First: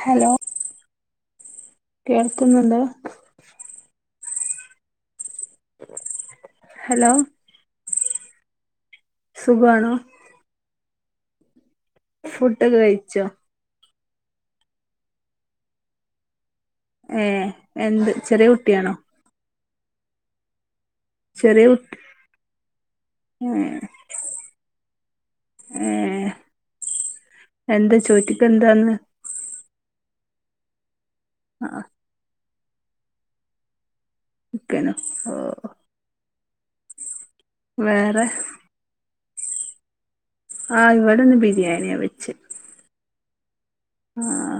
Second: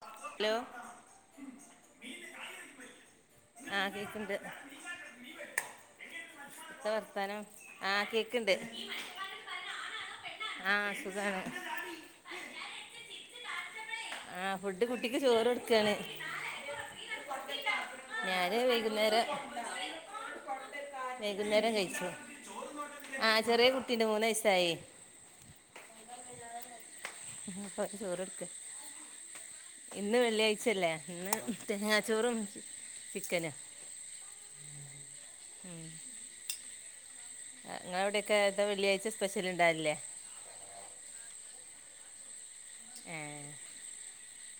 Hello hello കേൾക്കുന്നുണ്ടോ ആഹാ കേക്ക്ണ്ട് ഹലോ എതാവർത്താനം ആഹാ കേക്ക്ണ്ട്. സുഖാണോ? ആഹാ സുഖാണ്. ഫുഡോഒക്കെ കഴിച്ചോ? ആഹാ ഫുഡ് കുട്ടിക്ക് ചോറ്ട്ക്കാണ്. ഏ എന്ത് ചെറിയ ഞാന് കുട്ടിയാണോ വൈകുന്നേരം ചെറിയ വൈകുന്നേരം കുട്ടി കഴിച്ച്. ആഹാ ചെറിയ കുട്ടി - ട്ട ഇണ്ട് മൂന്ന് വയസായേ ഏ പോഒന് ചോറ്ടുക്ക. തന്ന്. ഇന്ന് വെള്ളിയാഴ്ചയല്ലേ ഇന്ന് ആ തെങ്ങാച്ചോറും ചിക്കനുംഅഹ ചിക്കനും ഓഹൊ വേറെ ഇങ്ങളവടെക്കെ എന്താ വെള്ളിയാഴ്ച സ്പെഷ്യല് ഇണ്ടാവ്ലില്ലേ? ആഹ് ഇവിടെ ഇന്ന് ബിരിയാണിയാ വെച്ച് ഏഹേ ആഹാ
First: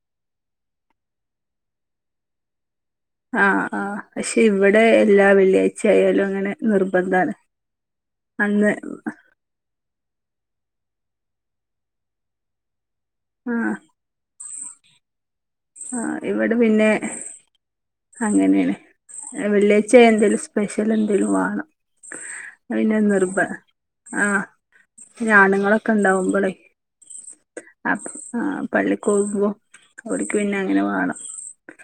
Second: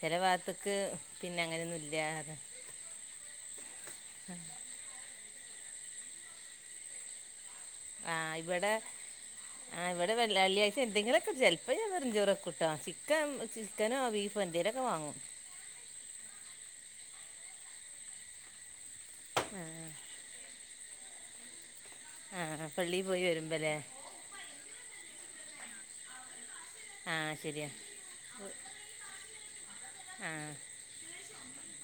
ചില ഭാഗത്തക്ക് പിന്നെ അങ്ങനെയൊന്നും ഇല്യതാ ആഹാ ആഹാ പക്ഷെ ഇവിടെ എല്ലാ വെള്ളിയാഴ്ച ആയാലും അങ്ങനെ നിർബന്ധാണ്. ആഹ അന്ന് ഇവടെ ആഇവിടെ വെള്ളിവെള്ളിയാഴ്ച എന്തെങ്കിലൊക്കെ ചെൽപ്പോ ഞാൻ വെറുചോറ് വെക്കുട്ടോ ചിക്കം ആ ചിക്കനോ ബീഫ് - എന്തെലൊക്കെവാങ്ങും ആഹ് ഇവടെ പിന്നെ അങ്ങനെയാണ്. ആഹ് വെള്ളിയാഴ്ചയാ എന്തേലും സ്പെഷ്യല് എന്തേലും വാണം. ആഹ് അത് പിന്നെ പള്ളി പോയി നിർബ- വരുമ്പല്ലേ ആഹ് ഇഅണുങ്ങളൊക്കെ ണ്ടാവുമ്പോളേ ആഹ് ശരിയാ ആപ്പ ആഹാം. പള്ളിക്കോമ്പോ അവരിക്ക് ആഹ് പിന്നെ അങ്ങനെ വാണം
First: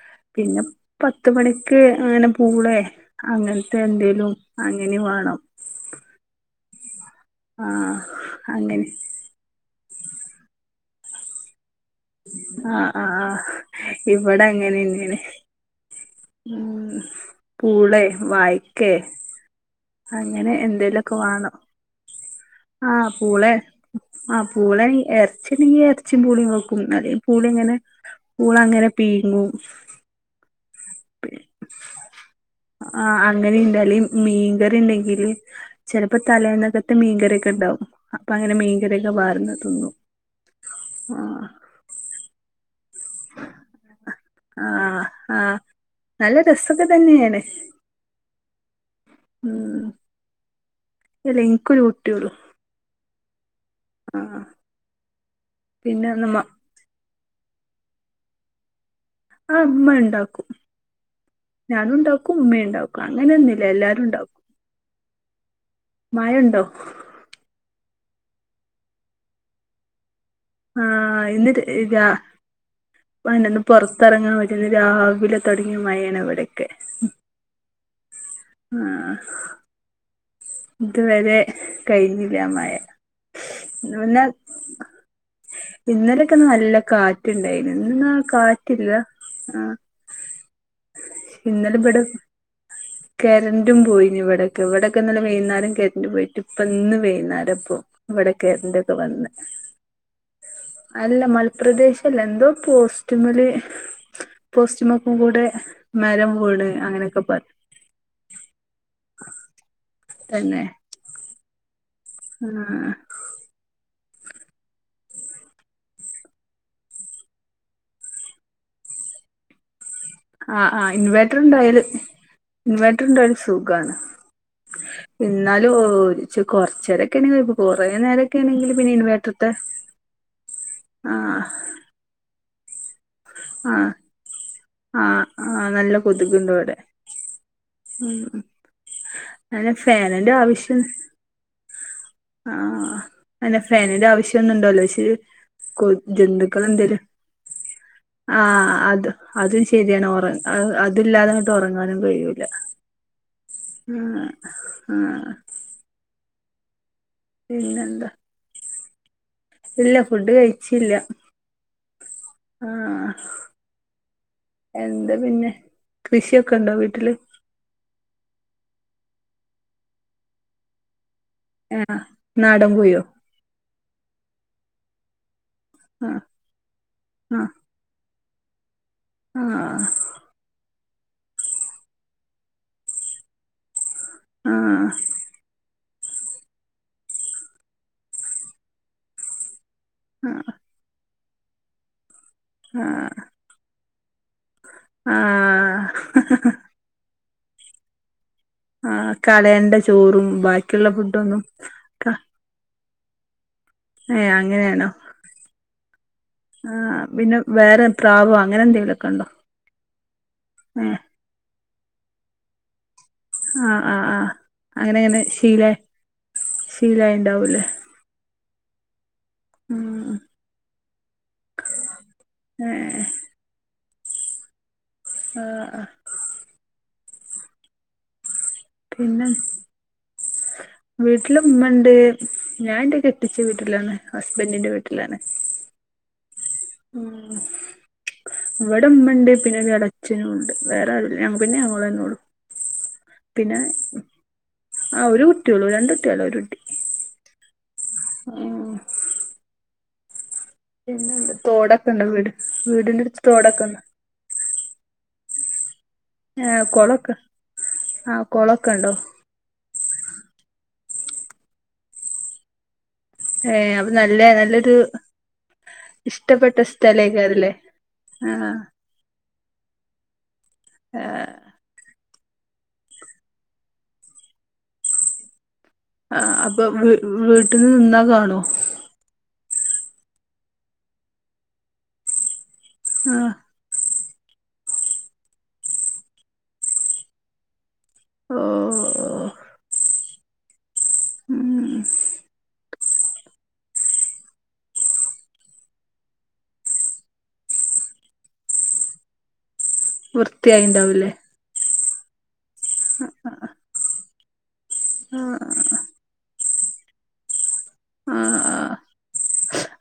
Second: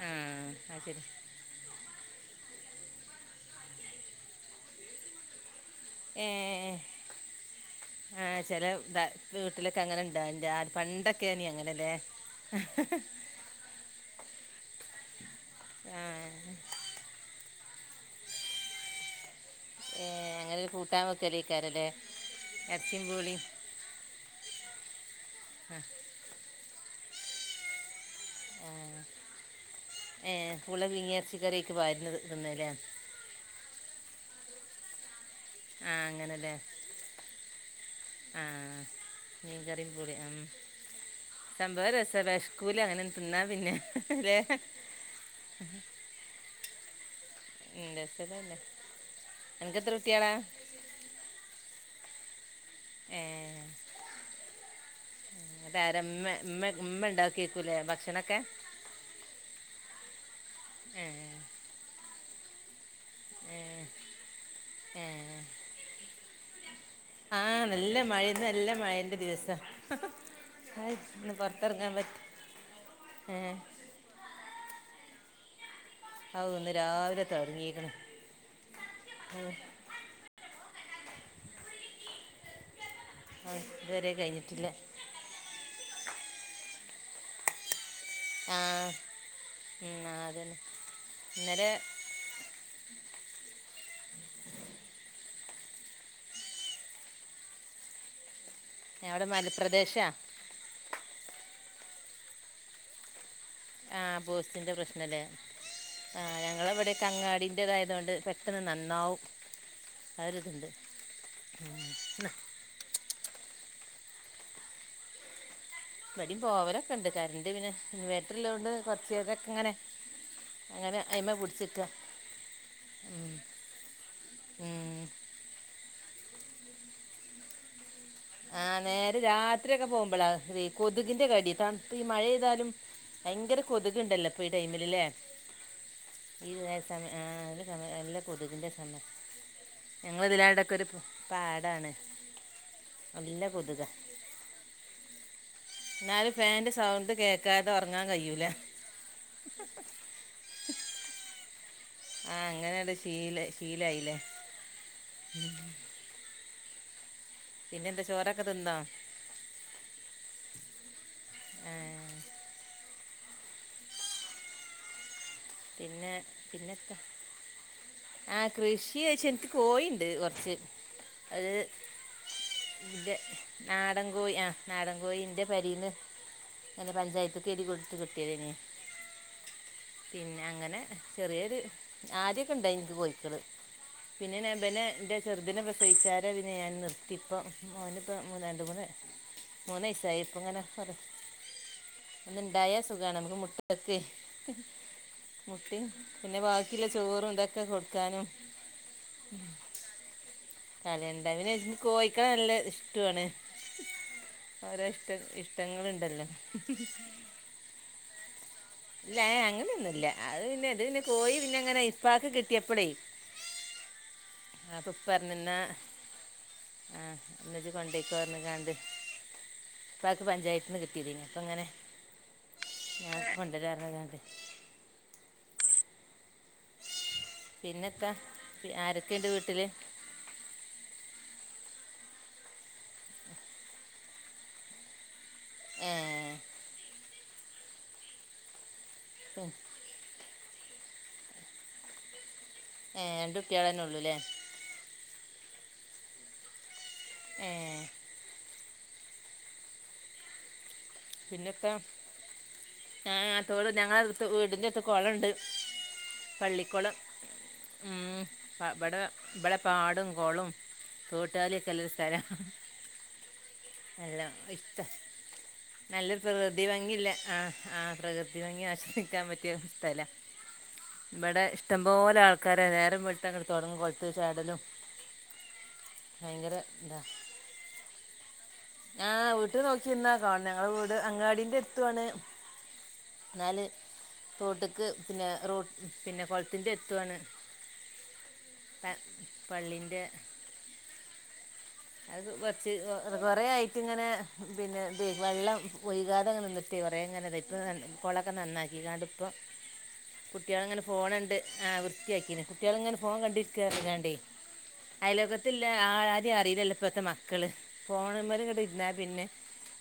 ആഹ് പിന്നെ അത് ശരി ത്ത് മണിക്ക് അങ്ങനെ പൂളെ അങ്ങൻ ത്തെ എന്തേലും അങ്ങനിം വാണം ഏഹ് ആഹ് ആഹ അങ്ങനെ ചെലെവ്താ വീട്ട്ലൊക്കെ അങ്ങനെ ണ്ടാൽണ്ടാര് പണ്ടൊക്കെ നി അങ്ങനലെ ആഹ് ആഹ് ആ ഇവടങ്ങനെന്നേണ്. ആഹ് ഉും പൂളെ വായ്ക്കേ ഏഹ് അങ്ങനെ അങ്ങനൊരു കൂട്ടാൻ എന്തെലൊക്കെ വാണം വെക്കലേക്കാരല്ലേ എറച്ചിം ആഹ് പൂളീം പൂളെ. ആഹ പൂളെനി എർച്ചിണ്ടെങ്കി എർച്ചിം പൂളീം വെകു കുന്നതി പൂളിങ്ങനെ പൂളങ്ങനെ ആഹ് പീങ്ങും ഏഹ് പുള പീങ്ങി എറ്ച്ചിക്കറിയ്ക്ക് പാർന്ന് തിന്നലെ? ആ അങ്ങനീണ്ടലിം മീൻകറിണ്ടെങ്കില് ആഹ് ചെലപ്പ അങ്ങനെല്ലേ തലേന്നകത്തെ മീൻകറിയൊക്കെണ്ടാവും അപ്പങ്ങനെ ആഹ് മീൻകറിക്കെ പാർന്ന് മീൻകറിയും തിന്നും. [unintelligible] ന്താരസം വെഷ്ക്കൂല അങ്ങനെൻതിന്നാ പിന്നെ ഹെ ഹേ ലെ? ആഹാ ആഹ് നല്ല രസൊക്കെ തന്നെണ്. ഇന്നേൽ തന്നേലേ ഉും എല്ല ഇൻക്കൊരു കുട്ടിയൊള്ളു ഏഹേ ആഹാ താര മ്മെ മ്മെ മ്മെ ണ്ടാക്കയ്കുലെ ഭക്ഷണൊക്കെ? ആഹ മ്മണ്ടാക്കും ഏഹ് ഞാനുണ്ടാക്കും ഇമ്മെണ്ടാക്കും അങ്ങനൊന്നുല്ല എല്ലാരുംണ്ടാക്കും ഏഹേ മയണ്ടോ? ആഹാ നല്ലമയെന്ന്നല്ലമയന്റെ ദിവസ ഹ ഹ ആഹ് ഇന്ന് ര് രാ ഏഹ് വൈന്നേര പൊർ തെറങ്ങാൻ പറ്റുന്നില്ല രാവിലെ തൊട്ങ്ങിയ മയെ. ഔഹ് ന്ന് രാവിലെ തൊട്ങ്ങീക്ക്ണ് ആഹ് ഇത് വരെ കയ്ഞ്ഞീല്ല ആ മയ ഔ ത് ഇതുവരെ മുന്നേ കഴിഞ്ഞിട്ടില്ല ഇന്നലൊക്കെ നല്ല കാറ്റ്ണ്ടായിന് ഇന്നാ കാറ്റ് ആഹ് ല്ല ആഹ് ഉം ആഹ് അതന്നെ ഇന്നലെ ഇന്നലെബടെ - കരന്റും പോയിനി ഇവിടെക്കെ ഇവിടക്കെന്നലെ വൈന്നാരം കര്ന്റ് പോയിട്ട് ഇപ്പന്ന് വൈന്നാരപോ ഇവടെകെന്താ പ്പൊ അവിടെ വന്ന് മലപ്രദേശാ അല്ല മൽപ്രദേശല്ല എന്തോ പോസ്റ്റുമല് ആ പോസ്റ്റിൻ്റെ പോസ്റ്റ്മക്കും പ്രശ്നമല്ലേ കൂടെ മരം വൂണ് അങ്ങനൊക്കെ പർഞ്ഞ് ന്റതായതുകൊണ്ട് പെട്ടെന്ന് നന്നാവും അഹ് രിതുണ്ട് ആ ആ ഇവടിം പോവലൊക്കെ ണ്ട് കര്ന്റ് പിന്നെ ഇൻവേട്ടർ ഇല്ലോണ്ട് കൊറ്ച്ചെരൊക്കെ ങ്ങനെ ആ ആ ഇൻവേട്ടർ ണ്ടായാല് ഇൻവെട്ടർ ണ്ടായാല് സുഖാണ് ഉം. ഇന്നാലൂ ഇച്ച് കൊറ്ച്ചേരൊക്കെണെങ്കി കൊയ് കൊറേ നേര ആഹ് നേരെ രാത്രി ഒക്കെ പോവുമ്പളാ വെ കൊതുകിന്റെ ആഹ് കടി തൺത്ത് ഈ മഴെയ്താലും ഭയങ്കര ആഹ് കൊതുക് ണ്ടല്ലോ പ്പ ഈ ടൈമില് ലെ ആഹ് ആഹ് നല്ല ഈ കൊതുകുണ്ട് നേ ഇവിടെ സമ ആഹ് നല്ല സമയ നല്ല ഉം കൊതുകിന്റെ സമയ അങ്ങനെ ഫാനിന്റെ ആവശ്യം ഞങ്ങളെതിലാണ്ടൊക്കൊരു പാടാണ് ആഹ് നല്ല അന്നെ കൊതുകാണ് ഫേനിന്റെ ആവശ്യം ഒന്നുണ്ടോലൊയ് പക്ഷേ കൊ എന്നാലും ഫാനിൻ്റെ ജന്തുക്കളെന്തേല്. സൗണ്ട് കേൾക്കാതെ ഉറങ്ങാൻ കഴിയൂല ആഹ് അത് അതും ശരിയാണ് ഒറ അഹ് അത് ല്ലാതെങ്ങട്ട് ഒറങ്ങാനും കഴിയൂല ആഹ് അങ്ങനെണ്ട് ശീല് ശീലായില്ലേ ആഹ് ആഹ് [inaudible] പിന്നെന്താ ചോറൊക്കെ തിന്നോ ഇല്ല ഫുഡ് കഴിച്ചില്ല ആഹ് ആഹ എന്താ പിന്നെ പിന്നെ കൃഷിയൊക്കെ ഉണ്ടോ വീട്ടില് ആ കൃഷിച്ച എനിക്ക് കോയിണ്ട് കൊറച്ച് അഹ് ആ നാടൻ കോഴിയോ [unintelligible] നാടൻകോഴി ആ നാടൻ കോഴിൻ്റെ പെരിന്ന് ആ അല്ല പഞ്ചായത്തക്ക് എഴുതി കൊടുത്ത് കിട്ടും [unintelligible] ആഹ് പിന്നെ അങ്ങനെ ചെറിയൊരു ആദ്യക്കെ ഇണ്ടാനി നിക്ക് കോയിക്കള് പിന്നെ ആ [unintelligible] എന്റെ ചെറുതിനെ പ്രസവിച്ചാരെ ഞാൻ നിർത്തി ഇപ്പം മോന് ഇപ്പ രണ്ട് മൂന്ന് മൂന്ന് വയസ്സായി ലൈഫ് ങ്ങനെ ഒരു ഒന്ന്ണ്ടായാ ആ സുഖ നമുക്ക് മുട്ടകൊക്കെ ആ മുട്ടയും പിന്നെ ബാക്കിള്ള ചോറും ഇതൊക്കെ കൊടുക്കാനും ആ കളയണ്ട ചോറും ബാക്കിയുള്ള ഫുഡൊന്നും നല്ലെ [unintelligible] [unintelligible] ഏ ഓരോ അങ്ങനെയാണോ ഇഷ്ട ഇഷ്ടങ്ങളുണ്ടല്ലോ ആ പിന്നെ വേറെ പ്രാവോ അങ്ങനെ എന്തെങ്കിലുമൊക്കെ ഇല്ല്യ ഉണ്ടോ ഏ എ അങ്ങനൊന്നുല്ല്യ അത് പിന്നെ ഇത് ഏ പിന്നെ കോയി പിന്നെ ങ്ങനെ ഇപ്പാക് കിട്ടിയപ്പഴേ ആ ആ ആ അങ്ങനെ ങ്ങനെ എന്നാ ശീല ആ എന്നാ ശീലായിണ്ടാവൂല്ലേ [unintelligible] ഉം ഇപ്പാക്ക് പഞ്ചായത്തിന്ന് കിട്ടീത് എനി അപ്പങ്ങനെ ഏ ഞാൻ കൊണ്ടാരാന്ന്റ്ഞ്ഞ്കണ്ട് ആ ആ പിന്നെത്താ പിന്നെ ആരൊക്കെയുണ്ട് [inaudible] വീട്ടില് വീട്ടില ഉമ്മ ഉണ്ട് ഞാനെന്റെ കെട്ടിച്ച വീട്ടിലാണ് ഹസ്ബൻറിിന്റെ വീട്ടിലാണ് ഏഹ് ഇവിടെ ഉമ്മണ്ട് പിന്നെ [unintelligible] അച്ഛനും ഉണ്ട് വേറെ ആരൂല്ല ഞങ്ങ പിന്നെ നിങ്ങളെന്നെ ഉള്ളു ഏ രണ്ട് പിന്നെ കുട്ടികളെന്നെ ഉള്ളൂല്ലേ ആഹ് ഒരു കുട്ടിയുള്ളൂ രണ്ട് കുട്ടിയല്ല ഒരു കുട്ടി ഏഹ് [inaudible] പിന്നെ പിന്നെത്താ തോടൊക്കെ ഉണ്ട് വീട് വീടിന്റെടുത്ത് തോടൊക്കെണ്ട് വീടിന്റെടുത്ത് കോളണ്ട് ഏ പള്ളിക്കുളം കൊളൊക്കെ ഉം ആ കൊളൊക്കെ ഉണ്ടോ ഇവടെ ഇവടെ പാടും കോളും തോട്ടാലിയൊക്കെ ഉള്ളൊരു സ്ഥലമാണ് ഏഹ് അപ്പൊ നല്ല നല്ലൊരു നല്ലൊരു ഇഷ്ടപ്പെട്ട പ്രകൃതി ഭംഗിയില്ല സ്ഥലേക്കാരല്ലേ ആഹ് ആഹ് ആ പ്രകൃതി ഭംഗി ആസ്വദിക്കും ആസ്വദിക്കാൻ പറ്റിയ ഒരു സ്ഥല ഇവിടെ ഇഷ്ടംപോലെ ആൾക്കാരെ നേരം വെളുത്ത അങ്ങ് തുടങ്ങും കൊളത്ത് ചാടലും ആഹ് ഭയങ്കര അപ്പൊ വി വീട്ടിൽ നിന്നാ കാണോ ആഹ് വീട്ടിൽ നോക്കിനിന്നാ കാണും ഞങ്ങള് വീട് അങ്ങാടീന്റെ എടുത്താണ് ആഹ് എന്നാൽ തോട്ട്ക്ക് പിന്നെ റോ പിന്നെ കുളത്തിൻ്റെ എടുത്താണ് ഓഹ് പള്ളിൻ്റെ [inaudible] അത് കുറച്ച് കൊറ ആയിട്ട് ഇങ്ങനെ പിന്നെ ഇത് വെള്ളം ഒയ്ക്കാതെ ഇങ്ങനെ നിന്നിട്ട് കുറെങ്ങനെതയി ഇപ്പൾ കുളൊക്കെ നന്നാക്കിങ്ങാണ്ട് ഇപ്പം [inaudible] കുട്ടികളിങ്ങനെ വൃത്തിയായിണ്ടാവൂലേ ഫോണുണ്ട് ആ വൃത്തിയാക്കിന് കുട്ടികളിങ്ങനെ ഫോൺ ആ കണ്ടിരിക്കാ [unintelligible] അയലോകത്തില്ല ആ ആരേ അറിയില്ലല്ലൊ ഇപ്പത്തെ മക്കള് ആഹ് ഫോണ്മേലങ്ങട്ട് ആഹ് ഇരുന്നാ പിന്നെ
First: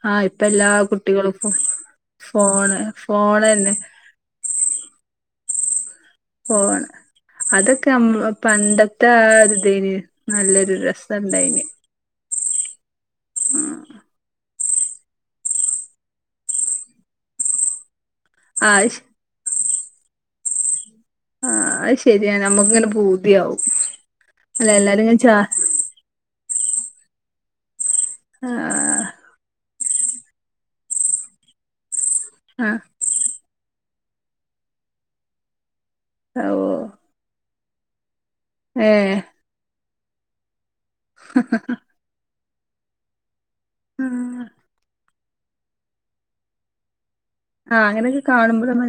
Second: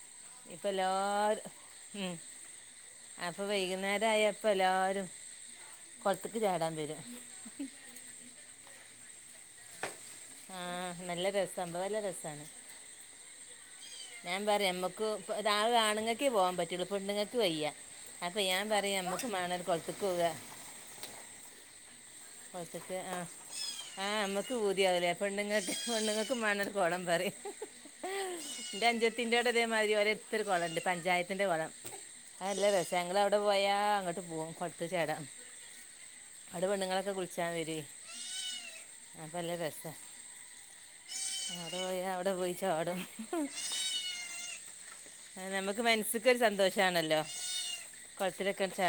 ആഹ് ഇപ്പ എല്ലാ എല്ലാരു കുട്ടികൾക്കും ഉം ഫോണ് അപ്പൊ ഫോണന്നെ വൈകുന്നേരായ ഇപ്പെല്ലാരും പോവാണ് അതൊക്കെ അം പണ്ടത്തെ ആഒര് ഇതിന് നല്ലൊരു രസുണ്ടായിന് നല്ലരസാണ് ഉം ഞാൻ പറയാ ഞമ്മക്ക് താവെ ആണുങ്ങക്കേ പോവാൻ പറ്റുള്ളു പെണ്ണുങ്ങക്ക് വയ്യ അയിപ്പ ഞാൻ പറയ ആഹ് ഞമക്ക് വേണൊരു കൊളത്തുക്കു പോവ ആഹ് അത് ശരിയാണ് നമ്മുക്കിങ്ങനെ പൊറത്ത്ക്ക് ആഹ് പൂതിയാവും ആഹ് നമ്മക്ക് അല്ല എല്ലാരും പൂതിയാവലേ ഇങ്ങനെ ചാ പെണ്ണുങ്ങക്ക് പെണ്ണ്ങ്ങക്കും വേണൊരു കൊളംപറയു ആഹ് എന്റെ അൻഞ്ചത്തീറ്റവിടെ ഇതേമാതിരി ആടെടത്തൊരു കൊളണ്ട് പഞ്ചായത്തിന്റെ കൊളം ആഹ് അതല്ലരസ ഞങ്ങള് അവിടെപോയാ അങ്ങട്ട് പോവും കൊളത്തി ചാടാൻ ആടെ ഓഹ് പെണ്ണുങ്ങളൊക്കെ കുളിച്ചാൻ വരേ ഏഹ് നല്ല രസാ ആടെ പോയി അവടെ പോയി ചാടും ആഹ് ഞമക്ക് മനസ്സ്ക്കൊരു സന്തോഷാണല്ലോ ആഹ് അങ്ങനൊക്കെ കാണുമ്പൊളൊനു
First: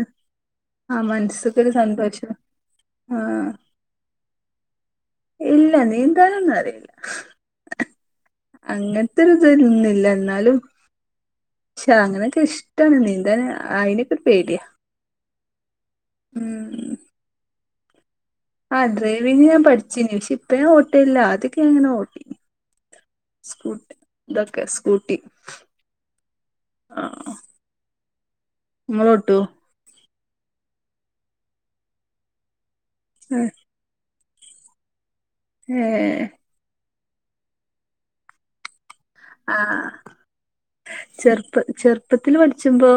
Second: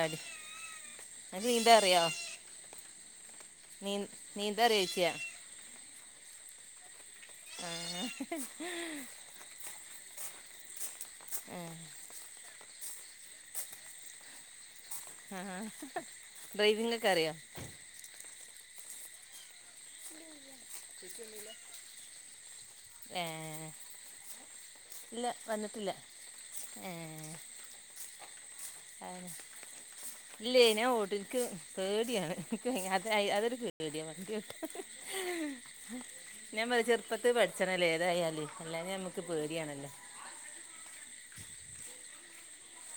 ആഹ് അത് മനസ്സ്ക്കൊരു നീന്താ അറിയാമോ സന്തോഷം ആഹ് നീ നീന്താറിയോ ഇച്ച് ഇല്ല നീന്താനൊന്നും അറിയില്ല ആ അങ്ങനത്തൊരു തരുന്നില്ല എന്നാലും പക്ഷേ ആ അങ്ങനൊക്കെ ഇഷ് ട്ടാണ് നീന്താന് അയിനൊക്കെ പേടിയ ആഹ് ഡ്രൈവിഗൊക്കെ അറിയോ ആഹ് ഡ്രൈവിംഗ് ഞാൻ പഠിച്ചിനി പക്ഷെ ഇപ്പഞാ ഓട്ടില്ല അതൊക്കെ എങ്ങനെ ഓട്ടി ഏ സ്കൂട്ട് ഇതൊക്കെ സ്കൂട്ടി ഇല്ല വന്നിട്ടില്ല ആഹ് ആഹ് ഇല്ലേ ഞാഓട്ടു ൻക്ക് പേട്യാണ് ഇൻക്ക് തായ് അതൊരു പേടിയാ വണ്ട്യോട്ട് ഏഹ് ഞാൻപറയ് ചെറുപ്പത്ത് പഠിച്ചണല്ലേ ഏതായാല് അല്ലാഞെ അമ്മക്ക്പേ ആഹ് ചെറുപ്പ ചെറുപ്പത്തില് പഠിച്ചുമ്പോ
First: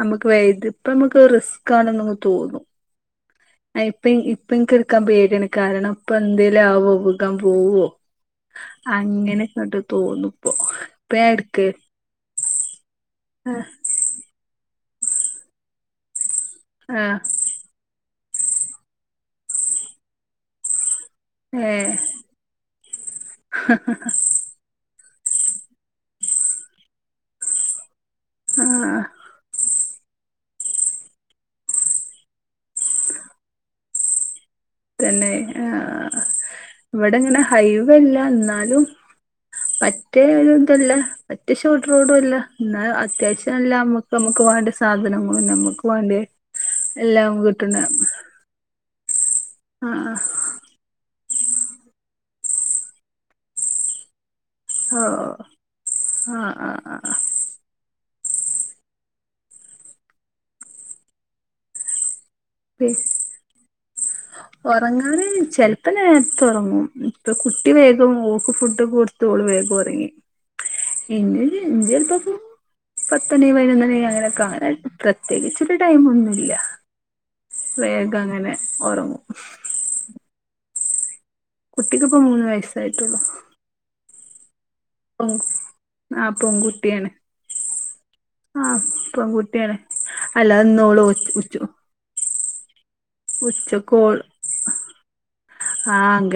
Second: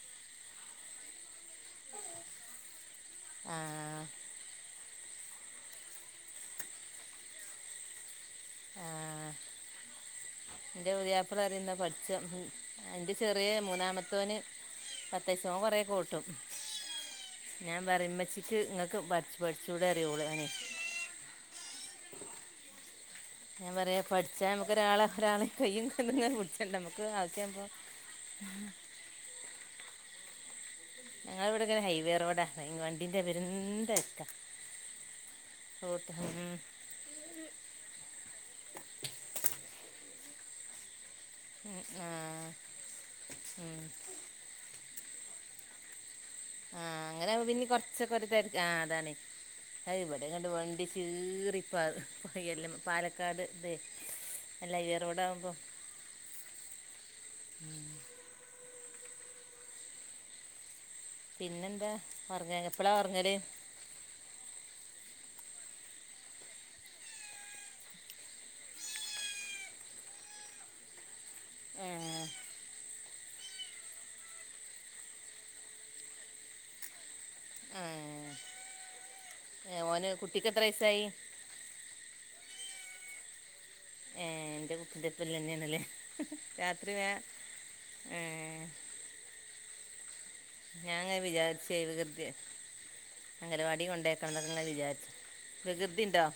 നമുക്ക് വേഇത് ഇപ്പമ്മക്ക് റിസ്കാണെന്നൊക്കെ തോന്നും ആ ആഹ് ഇപ്പ ഇപ്പഇൻക്ക് ഇട്ക്കാൻ പേട്യാണ് കാരണം ഇപ്പെന്തേലും ആവോ വികാൻ പോവോ ആ അങ്ങനെങ്ങട്ട് തോന്നുപ്പൊ ഇപ്പയാ എട്ക്ക്- എന്റെ ചെറിയ മൂന്നാമത്തോന് പത്തെയ്സാ ഓൻ കൊറേക്കോട്ടും ആഹ് ഞാൻ പറിം മ്മച്ചിക്ക് ഇങ്ങക്ക് പഠ് പഠിച്ചൂടെ അറീ ഓള് ഓന് ഏഹ് ഞാൻ പറയാ പഠിച്ചാ ഞമുക്കൊരാള ഒരാളെ കയ്യും കാലുങ്ങനെ പിടിച്ചണ്ട ഞമക്ക് ആവശ്യാവുമ്പോ ആഹ് ആഹ് ഞങ്ങളവി ടെങ്ങനെ കെ ഹൈവേ റോഡാ മെയ്ൻവണ്ടിന്റെ പെരും തെര്ക്കാ തന്നെ ആഹ് ആഹ് ഇവിടെങ്ങനെ ഹൈവെല്ല എന്നാലും മറ്റേ രു ഇതല്ല ഉം പറ്റഷോട്ട് ആ റോഡുവല്ല ന്നാ അത്യാവശ്യം നല്ല ഉം അമ്മക്ക് നമുക്ക് വേണ്ട- സാധനങ്ങളും ഞമുക്ക് വാണ്ട്യ ആഹ് അങ്ങനാവുമ്പോ പിന്നിം കൊറച്ചൊക്കെരു തെര് ആഹ് അതാണെ അഹ് ആഹ് ഇവടെ കണ്ട് വണ്ടി ചീറിപ്പാറാ കൈയ്യെല്ലാം പാലക്കാട് തെ ഓഹ് ആഹ് ആഹ് അഹ് പിന്നെന്താ ഒർ എപ്പളാ ഒർങ്ങല് ഒറങ്ങാന് ചെലപ്പം നേരത്ത ഒറങ്ങും ഇപ്പ കുട്ടി വേഗം ഓക്ക് ഫുഡൊകെ കൊട് ത്ത് ഓള്‌ വേഗം ഒറങ്ങി ഇന്നിനി ഏ ഇന്നിപ്പപ്പാെ പത്തണി പയ്നൊന്നണി അങ്ങനൊക്കെ ആവാനായി പ്രത്യേകിച്ചൊരു ടൈം ഒന്നുല്ല വേഗം അങ്ങനെ ഒറങ്ങും ഏഹ് ഓന് കുട്ടിക്ക് എത്രയസ്സായി കുട്ടിക്ക്പ്പോ മൂന്ന് വയസ്സായിട്ടുള്ളൂ ഏഹ് ഇന്റെ കുട്ടിന്റെപ്പം ഇല്ലന്നെണ്ലേ ആ പെൺകുട്ടിയാണ് രാത്രിവേം ഏഹ് പെങ്കുട്ട്യാണ് ഞാനങ്ങനെ വിചാര്ച്ചേ വ്കൃതേ അങ്കലവാടി കൊണ്ടേക്കണംന്ന് ങ്ങനെ വിചാരിച്ച് ആഹ് അംഗ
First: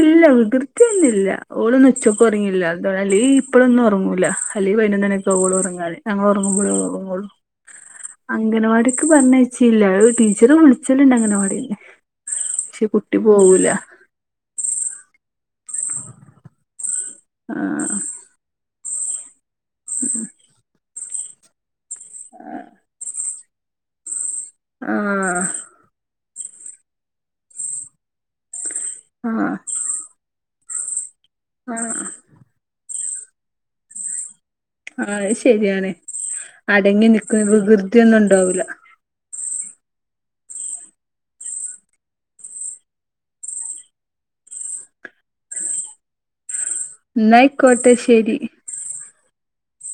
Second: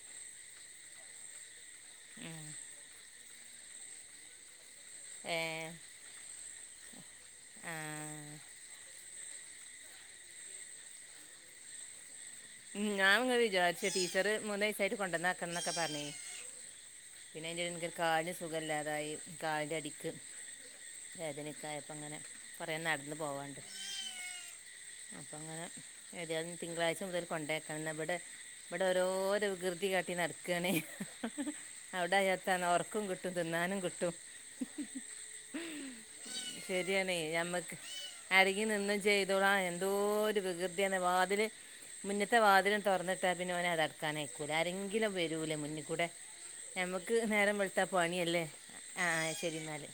ഇല്ല വികൃതിയൊന്നില്ല ഓള് ഇന്നുച്ചുക്ക ഒറങ്ങീല്ല അതാ അല്ലെങ്കി ഇപ്പഴന്നൊറൂങ്ങൂല അല്ലേ പയ്നൊന്നണിക്കെ ആവുംഓള് ഏഹ് ഉറങ്ങാന് ഞങ്ങള് ഒറങ്ങുമ്പളെ ഓള് ഒറങ്ങാെള്ളൂ ആഹ് അംഗനവാടിക്ക് പറഞ്ഞയച്ചീല്ല അഅ് ടീച്ചറ് വിളിച്ചല്ണ്ടഅംഗനവാടീന്ന് ഉം ഞാങ്ങനെ വിചാരിച്ച്ടീച്ചറ് മൂന്നയ് സായിട്ട് കൊണ്ടന്നാക്കണംന്നൊക്കെ പറഞ്ഞീനി പിന്നെ ആ അതിന്റെടെക് കാല് സുഖല്ലാതായി കാലിന്റടിക്ക് വേദനെക്കായപ്പങ്ങനെ കൊറെ നടന്ന് പോവാണ്ട് ആ അങ്ങനെ ഏതായ്ലും തിങ്കളാഴ്ച മുതൽ കൊണ്ടേക്കണന്ന ഇവടെ ഇവടെ ആ ഓരോരാവികൃതി കാട്ടി നടക്കാണേ ആ ആ അവിടായാ ചെന്നാ ഒർക്കും കിട്ടും തിന്നാനും കിട്ടും അത് ശരിയാണ് അടങ്ങി ശരിയാണേ നിൽക്കുന്ന ഞമ്മക്ക് വികൃതിയൊന്നും അരങ്ങി ഉണ്ടാവൂല നിന്ന് ചെല് ന്തുളാ എന്തോര് വികൃതിയാന്നേ വാതില് മുന്ന്ത്തെ വാതിലൺ തൊറന്നിട്ടാ പിന്നെ ഓനെ അതക്കാനയക്കൂല ആരെങ്കിലും വരൂലേ മുന്ന്കൂടെ ഞമ്മക്ക് നേരം വെള്ത്താ എന്നായിക്കോട്ടെ ശരി പണിയല്ലേ ആഹ് ശരി ഇന്നാല്